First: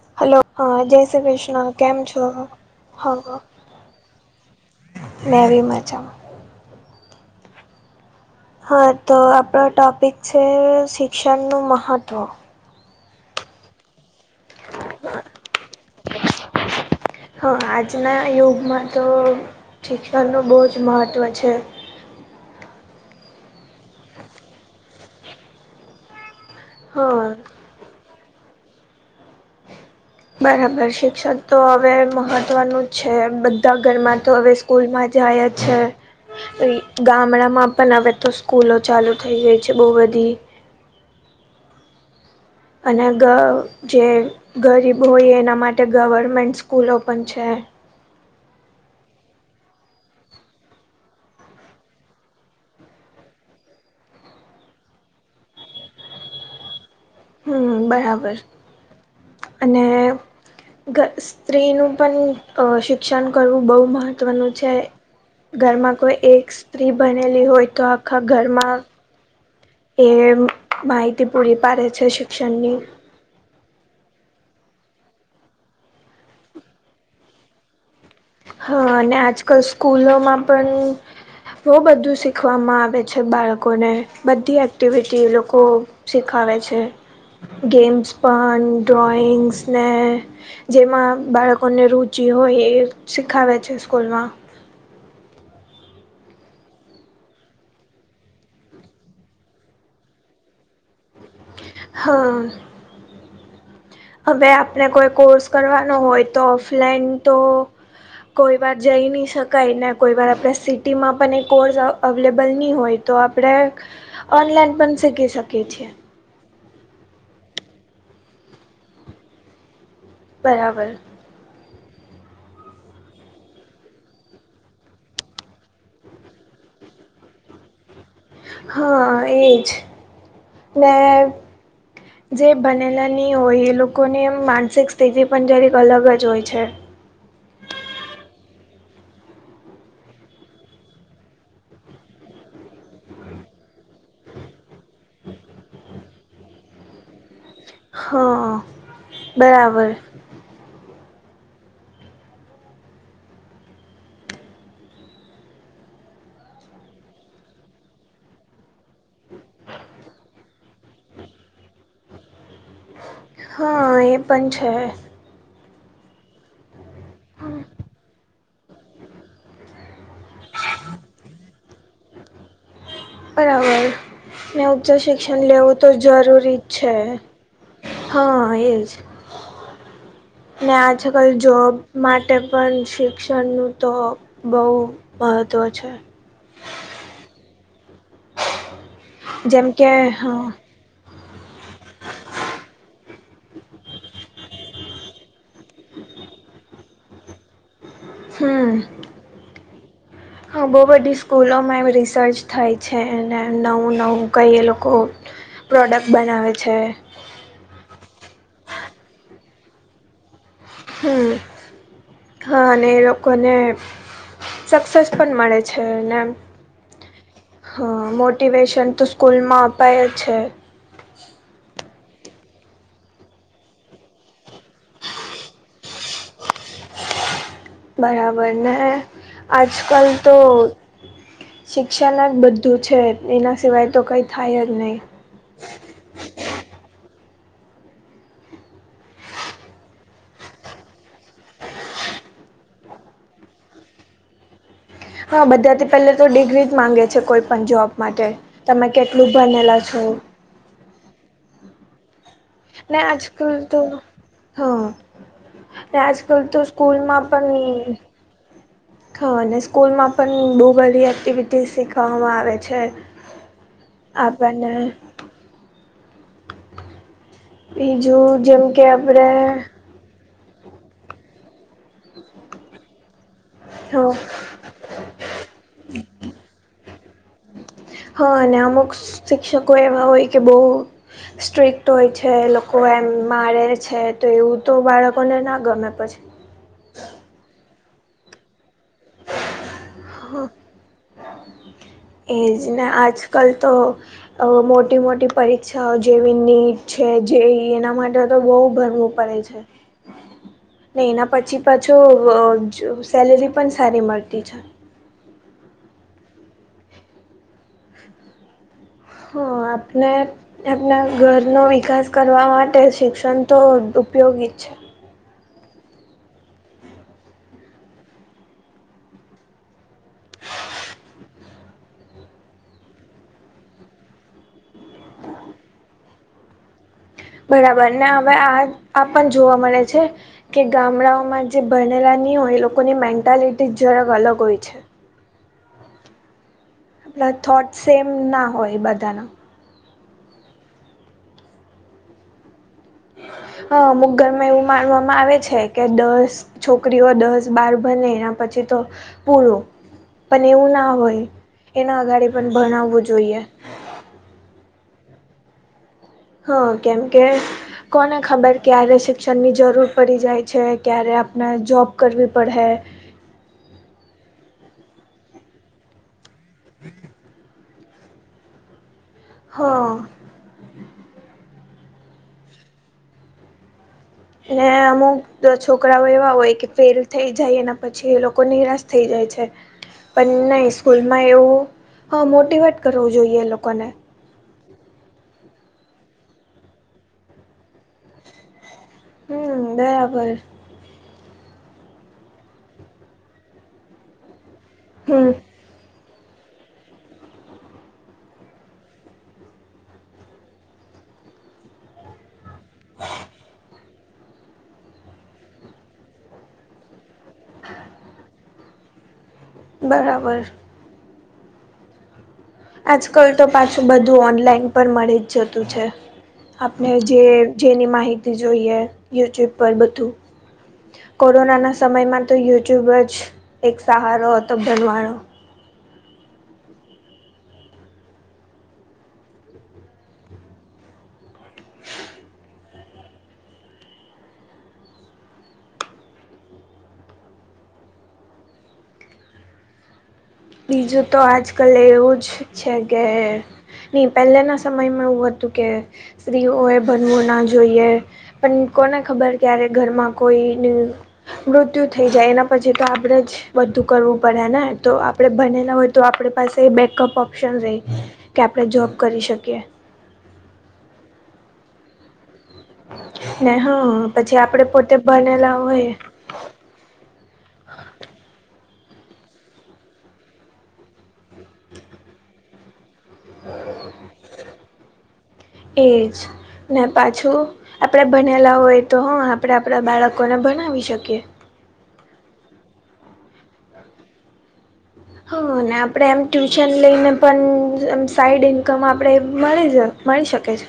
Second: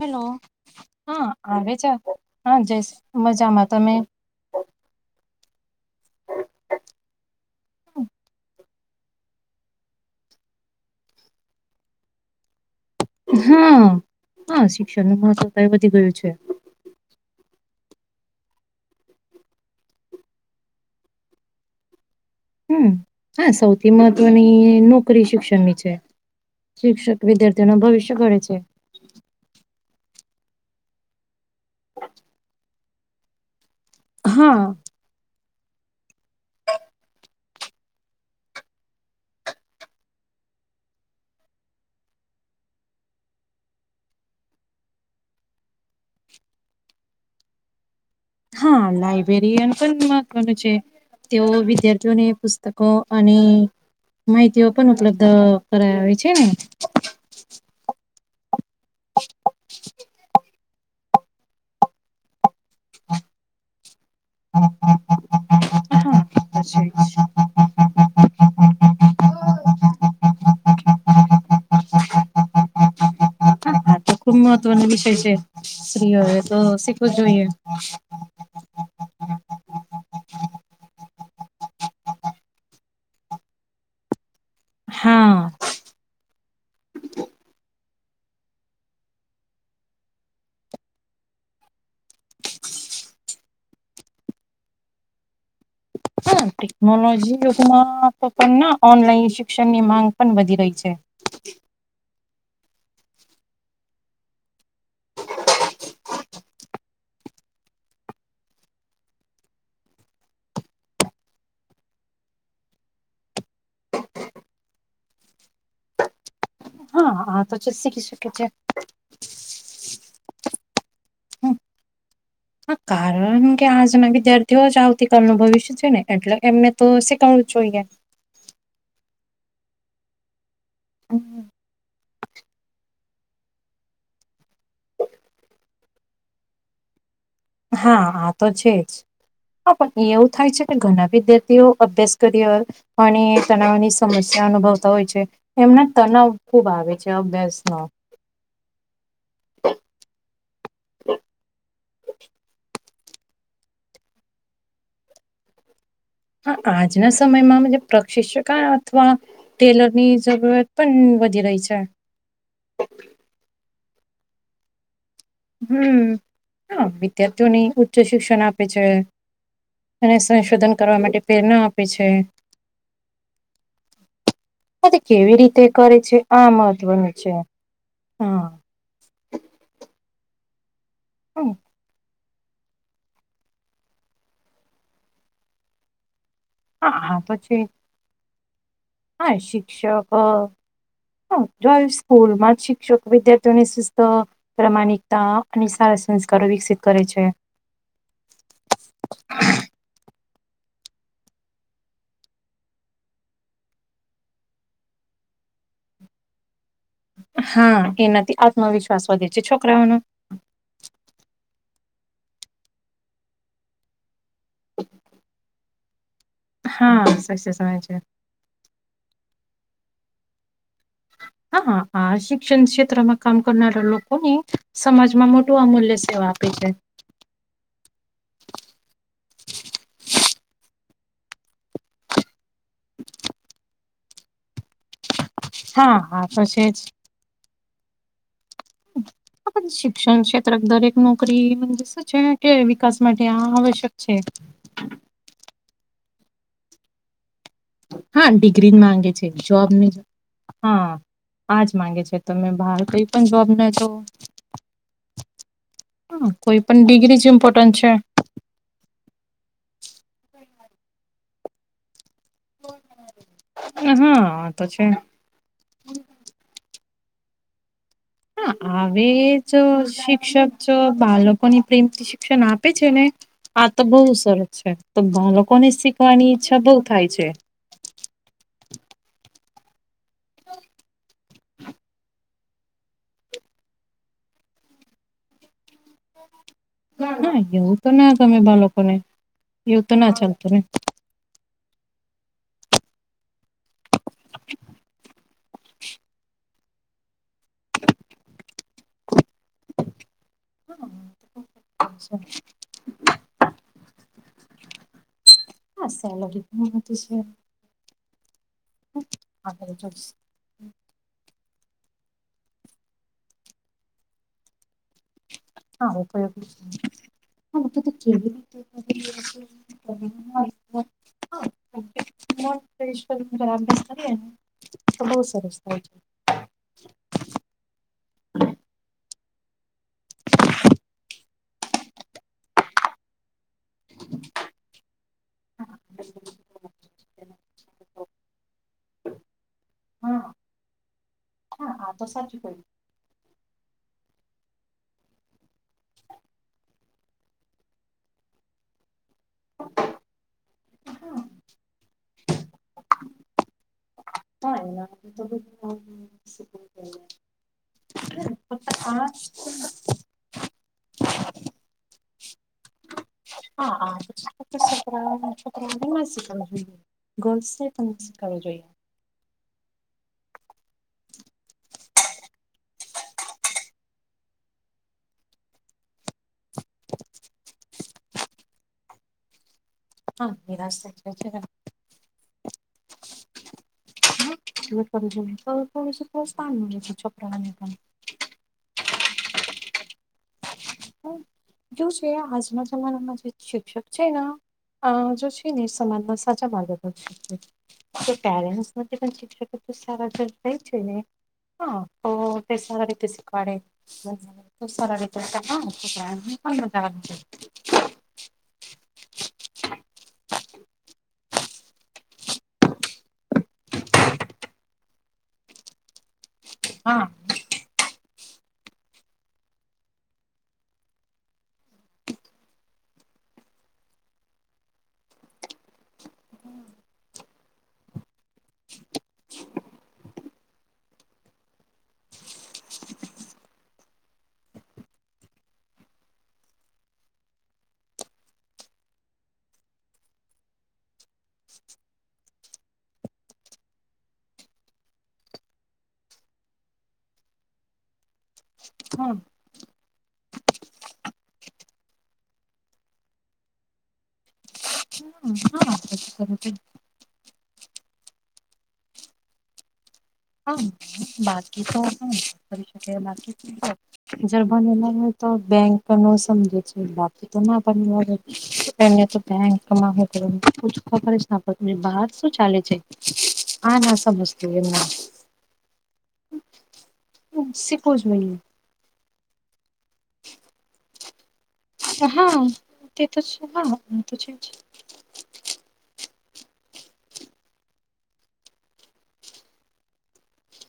Hello hello હા જય શ્રી કૃષ્ણ આવે છે કેમ છો? હા જય હ. મજામાં તમે મે રી મજા. હા તો આપણો ટોપિક છે શિક્ષણનું મહત્વ. હ પણ શિક્ષણનું મહત્ત્વ અત્યારે વધી ગયું છે. હા, આજના યુગમાં તો શિક્ષણનું બહુ જ મહત્વ છે, હમ્મ સૌથી મહત્વની નોકરી શિક્ષણ છે, શિક્ષક હા વિદ્યાર્થીઓનો ભવિષ્ય કરે છે બરાબર શિક્ષણ તો હવે મહત્વનું જ છે, બધા ઘરમાં તો હવે હા સ્કૂલમાં જ જાય જ છે. ગામડામાં પણ હવે તો સ્કૂલો ચાલુ થઈ ગઈ છે, બહુ બધી. અને ગ જે ગરીબ હોય એના માટે ગવર્મેન્ટ સ્કૂલો પણ છે. હા, લાયબ્રેરિયન પણ મહત્વનું છે. તેઓ વિદ્યાર્થીઓને પુસ્તકો અ અને માહિતીઓ પણ ઉપલબ્ધ કરાવ હો છે ને? હમ્મ બરાબર. અને, ગ સ્ત્રીનું પણ. અ શિક્ષણ કરવું બહુ મહત્વનું છે. ઘરમાં હા કોઈ એક સ્ત્રી ભણેલી હોય તો આખા ઘરમાં. એ માહિતી પૂરી પાડે છે શિક્ષણની, તો ખુબ મહત્વનો વિષય છે, સ્ત્રીઓ એ તો શીખવો જોઈએ. હા!, અને આજકાલ સ્કૂલોમાં પણ. બહુ બધું શીખવામાં આવે છે, બાળકોને બધી એક્ટિવિટી હા લોકો શીખાવે છે, ગેમ્સ પણ ડ્રોઈંગ્સને જેમાં બાળકોને રુચિ હોય એ શીખાવે છે સ્કૂલમાં. હા ટેકનોલોજી યુગમાં તો પણ ઓનલાઈન શિક્ષણ ની માંગ પણ વધી રહી છે. હા, હવે આપણે કોઈ કોર્સ કરવાનો હોય તો ઓફલાઈન તો કોઈ વાર જઈ નહીં શકાય ને, કોઈ વાર આપણે સિટીમાં પણ એ કોર્સ અવેલેબલ નહીં હોય. તો આપણેે ઓનલાઈન પણ શીખી શકીએ છીએ, હ હા તો શીખી શકે છે. બરાબર. હમ, હા, કારણ કે આજના વિદ્યાર્થીઓ જ આવતીકાલ અનું ભવિષ્ય છે ને. એટલે એમને તો શીખવવું જ જોઈએ. હા એજ, મેં જે બનેલા નહીં હોય, એ લોકોની એમ માનસિક સ્થિતિ પણ જરેક અલગ જ હોય છે. હા! આ તો છે જ. હા પણ એવું થાય છે કે, ઘણા વિદ્યાર્થીઓ અભ્યાસ કર્યો. અનેણી તનાવની સમસ્યા અનુભવતા હોય છે. એમને તનાવ ખુબ આવે છે અભ્યાસ નો હા! બરાબર. [unintelligible] હા. આજના સમયમાં પ્રશિક્ષકા અથવા ટેલર ની જરૂરત પણ વધી રહી છે. હા એ પણ છે. હમ્મ, વિદ્યાર્થીઓની ઉચ્ચ શિક્ષણ આપે છે. અને સંશોધન કરવા માટે પ્રેરણા આપે છે. બરાબર. ને ઉચ્ચ આ તે કેવી શિક્ષણ રીતે લેવું તો કરે છે આ જરૂરી જ છે. મહત્વનું હા એજ. ને આજ કલ હમ જોબ માટે પણ શિક્ષણનું તો બહુ મહત્ત્વ છે. હા હા! પછી. હા જેમ શિક્ષક. કે હમ જો સ્કૂલમાં જ શિક્ષકો વિદ્યાર્થીઓની સુસ્ત પ્રમાણિક. અને સારા સંસ્કારો વિકસિત કરે છે. હમમ [inaudible] હા બહુ બધી સ્કૂલોમાં એમ રિસર્ચ થઈ છે. અને ને નવું નવું કઈ એ લોકો પ્રોડક્ટ બનાવે છે. હા! એનાથી આત્મવિશ્વાસ વધે છે છોકરાઓનો. હમ! હા! અને એ લોકોને સક્સેસ પણ મળે છે. ને હા સાચે સમય છે હા! મોટિવેશન તો સ્કૂલમાં અપાય છે. હા! હા આ શિક્ષણ ક્ષેત્રમાં કામ કરનારા લોકોને સમાજમાં મોટું અમૂલ્ય સેવા આપે છે. બરાબર ને આજકાલ તો શિક્ષાના બધ બધું છે એના સિવાય તો કંઈ થાય જ નહીં. હા હા તો છે જ [inaudible] શિક્ષણ ક્ષેત્ર દરેક નોકરી શું છે કે વિકાસ માટે આવશ્યક છે. હા બધા થી પેલે તો ડિગ્રી જ માંગે છે કોઈ પણ જોબ માટે હા જ તમે માંગે છે કેટલું ભણેલા જોબની છો? હા આજ માંગે છે તમે બહાર ને કઈ પણ જોબ આજકાલ ના તો જો હા હા આજકાલ તો કોઈ પણ ડિગ્રી સ્કૂલમાં જ ઇમ્પોર્ટન્ટ પણ છે અને સ્કૂલમાં પણ બહુ બધી એક્ટિવિટીઝ શીખવામાં આવે. હોય છે આપ હા તો છે [unintelligible] એજો હા હવે એ જ શિક્ષક બાલકોની પ્રેમથી શિક્ષણ આપે છે ને આ તો બહુ હા સરળ તો લોકો ને શીખવાની ઈચ્છા બઉ થાય છે. હા અને અમુક શિક્ષકો એવા હોય કે બઉ- સ્ટ્રિક્ટ હોય છે લોકો એમ મારે છે તો એવું તો બાળકોને ના ગમે પછી ના એવું તો ના ગમે બાલકોને એવું તો ના હ ચાલતું ને એજ ને આજ કાલ તો મોટી મોટી પરીક્ષાઓ જેવી નીટ છે જેઈ એના માટે તો બહુ ભણવુ પડે છે. નહી એના પછી પાછો સેલેરી પણ સારી મળતી છે. હા સેલરી પણ મળે છે. હં આપણે હા આપના ઘરનો વિકાસ કરવા માટે શિક્ષણ તો ઉપયોગી જ છે. હા ઉપયોગી છે. હ તો તો કેવી [unintelligible] રાબને બ સરસ થાય છે [inaudible] બરાબર ને હવે આ પણ જોવા મળે છે. કે ગામડાઓમાં જે ભણેલા નહીં હોય એ લોકોની મેન્ટલિટી જ જરાક અલગ હોય છે. [inaudible] આપણા થોટ સેમ ના હોય બધાના હા હા હા તો સાચી કોઈ અમુક ધરમાં એવું માનવામાં આવે છે કે દસ છોકરીઓ દસ બાર ભણે એના પછી તો પૂરું. પણ એવું ના હોય એના આગળ પણ ભણાવવું જોઈએ. ક [unintelligible] હ કેમ કે કોને ખબર ક્યારે આ શિક્ષણ ની જરૂર પડી જાય છે ક્યારે આપણે જોબ કરવી પડહે હરા ગો [unintelligible] સાત અ જ હા ને અમુક છોકરાઓ એવા હોય કે ફેલ થઈ જાય એ અને પછી એ લોકો નિરાશ થઈ જાય છે. હા પણ નહી નિરાશ થાય સ્કૂલમાં છે. એવું મોટીવેટ કરવું જોઈએ લોકોને હ થોડું સ્થાન મળે છે. છોકરા ઓને હમ્મ, બરાબર જો છે આજના જમાનામાં જે શિક્ષક છે. હમ સમાજને સાચા માર્ગે તો પેરેન્ટ્સ પણ શિક્ષકો તો સારા સર થાય છેને હા, તો તે સારી રીતે શીખવાડે સારા રીતે હા હ બરાબર હ આજકાલ તો પાછું બધું ઓનલાઈન પણ મળી જ જતું છે, આપણે હા જે જેની માહિતી જોઈએ યુટ્યુબ પર બધું કોરોનાના સમયમાં તો યુટ્યુબ જ એક સહારો હતો ભનવાનો બીજું તો આજકાલ એવું જ છે, કે નહી પહેલાના સમયમાં એવું હતુ, કે સ્ત્રીઓએ ભણવું ના જોઈએ પણ કોને હા ખબર ક્યારે ઘરમાં કોઈ ન મૃત્યુ થઈ જાય એના પછી, તો આપણેે જ બધું કરવું પડે ને તો આપણે બનેલા હા હોય તો આપણી હા પાસે બેકઅપ ઓપ્શન રહી, કે આપણે જોબ કરી શકીએ હા, બાકી તો હ બા ને હા પછી બ આપણે પોતે હોય તો ભણેલા બેંક હોય ન સમજે છે. ને તો બંકમાં ખબર બહાર શું ચાલે છે, આ ના સમજત એમ ના એ જ ને પાછું શીખવું આપણે જોઈએ બનેલા હોય તો હં આપણે આપણા બાળકોને ભનાવી શકીએ હા તે તો હા, તો હ, અને આપણે એમ ટ્યુશન લઈને પણ એમ સાઈડ ઇન્કમ આપણે મળી જ મળી શકે છે.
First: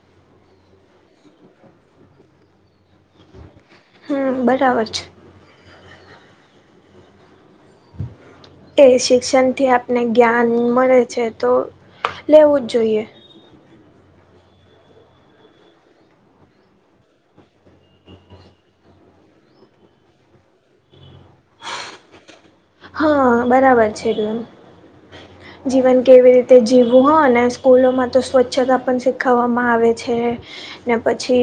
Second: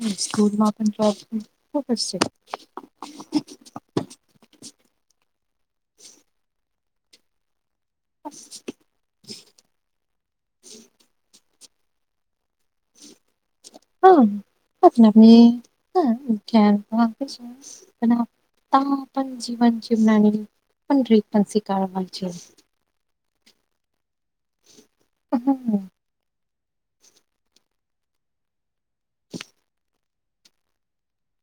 કે સ્કૂલમાં પણ ફોકસ છે. હમ બરાબર છે. અચ એ શિક્ષણથી આપને જ્ઞાન મળે છે તો લેવું જ જોઈએ હા આપની હ બ તા પજી ભંજી બનાની પણીપસી કઢવા છે. હા બરાબર છે એકદમ હમ્મ, જીવન કેવી રીતે જીવવું હો અને સ્કૂલો માં તો સ્વચ્છતા પણ શીખવવામાં આવે ને પછી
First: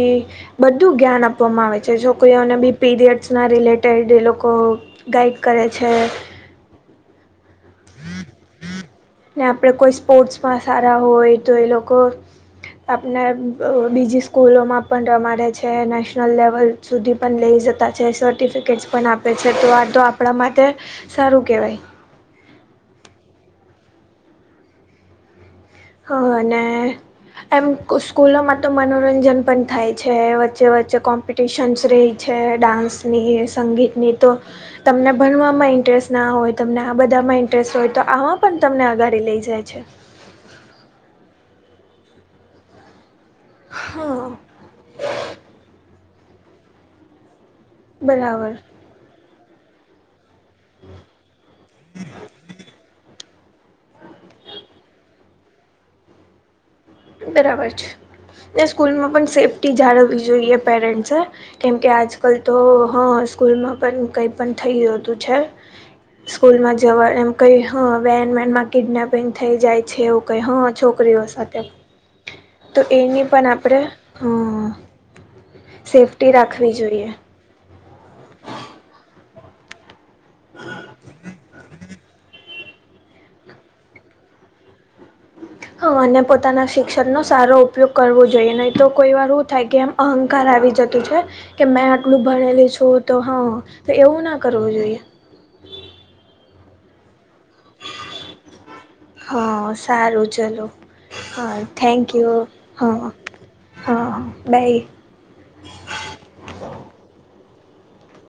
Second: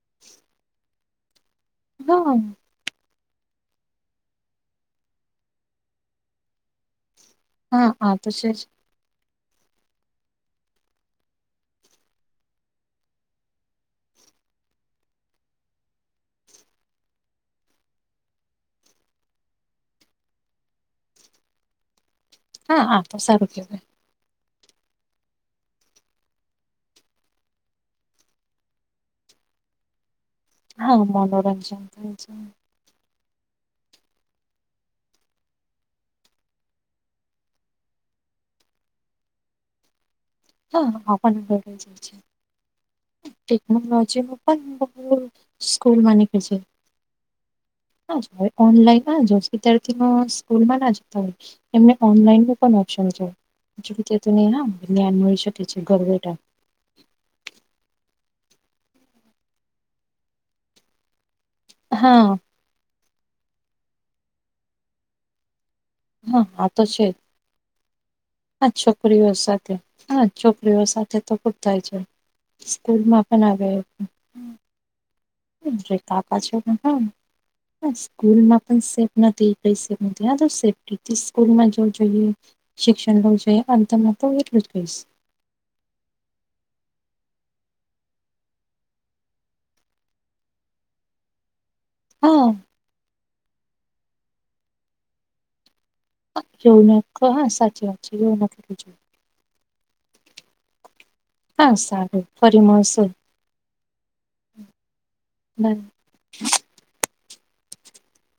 બધું જ્ઞાન આપવામાં આવે છે. હા, છોકરીઓને બી- પીરિયડ્સના રિલેટેડ એ લોકો ગાઈડ કરે છે. હા, હા તોછ ને આપડે કોઈ સ્પોર્ટ્સમાં સારા હોય, તો એ લોકો આપને બીજી સ્કૂલોમાં પણ રમાડ છે. નેશનલ લેવલ- સુધી પણ લઈ જતા છે, સર્ટિફિકેટ્સ પણ આપે છે. તો આ તો આપણા માટે સારું, કેવાય હા, હા તો સારું કેવાય હ, અને એમ સ્કૂલોમાં તો મનોરંજન પણ થાય છે. જે વચ્ચે હા, કોમ્પિટિશન્સ મનોરંજન રહી થાય છે ડાન્સની સંગીતની તો તમને ભણવામાં ઇન્ટરેસ્ટ ના હોય તમને આ બધામાં ઇન્ટરેસ્ટ હોય તો આમાં પણ તમને અગાડી લઈ જાય છે. હા આપણ [inaudible] જાય છે હા ટેકનોલોજીમાં પણ બ સ્કૂલ [inaudible] ખે છે બરાબર હ ઑનલાન હ જો વિધાર્થી ન [inaudible] ના જતા હોય એમને ઓનલાઈન નો પણ ઓપ્શન છે જેમ કે [unintelligible] શકી છે ઘર વેટા બરાબર છે ને સ્કૂલમાં પણ સેફ્ટી જાળવવી જોઈએ પેરેન્ટસે કેમકે આજ હા, કલ તો હા સ્કૂલમાં પણ કઈ પણ થઈ જતું છે. હા સ્કૂલ આ માં તો છે જવા જ એમ કઈ હ વેન મે હા કિડનેપિંગ છોકરીઓ થઈ સાથે જાય છે હા એવું કઈ હ છોકરીઓ તો ખુબ સાથે થાય છે. તો સ્કૂલમાં એની પણ હવે આપણે હ સેફ્ટી રાખવી જોઈએ. હા સ્કૂલમાં પણ સેફ નથી કઈ સેફ નથી આ તો સેફ્ટી થી સ્કૂલમાં પણ જોઈએ. શિક્ષણ હોવું જોઈએ, અંતમાં તો હું એટલું જ કઈસ. હા અને પોતાના શિક્ષણનો સારો ઉપયોગ કરવો જોઈએ નહીં તો કોઈ વાર હું થાય કે એમ અહંકાર આવી જતું છે કે મેં હું હા ભણેલી છું. તો હા તો એવું ના કરવું જોઈએ. એવું નકહ, સાચી વાત છે એવું નથી પૂછ્યું. હા, સારું ચલો. હા થેન્ક સારું યુ, ફરી હા, હા, મળશું હા, બાય. [unintelligible]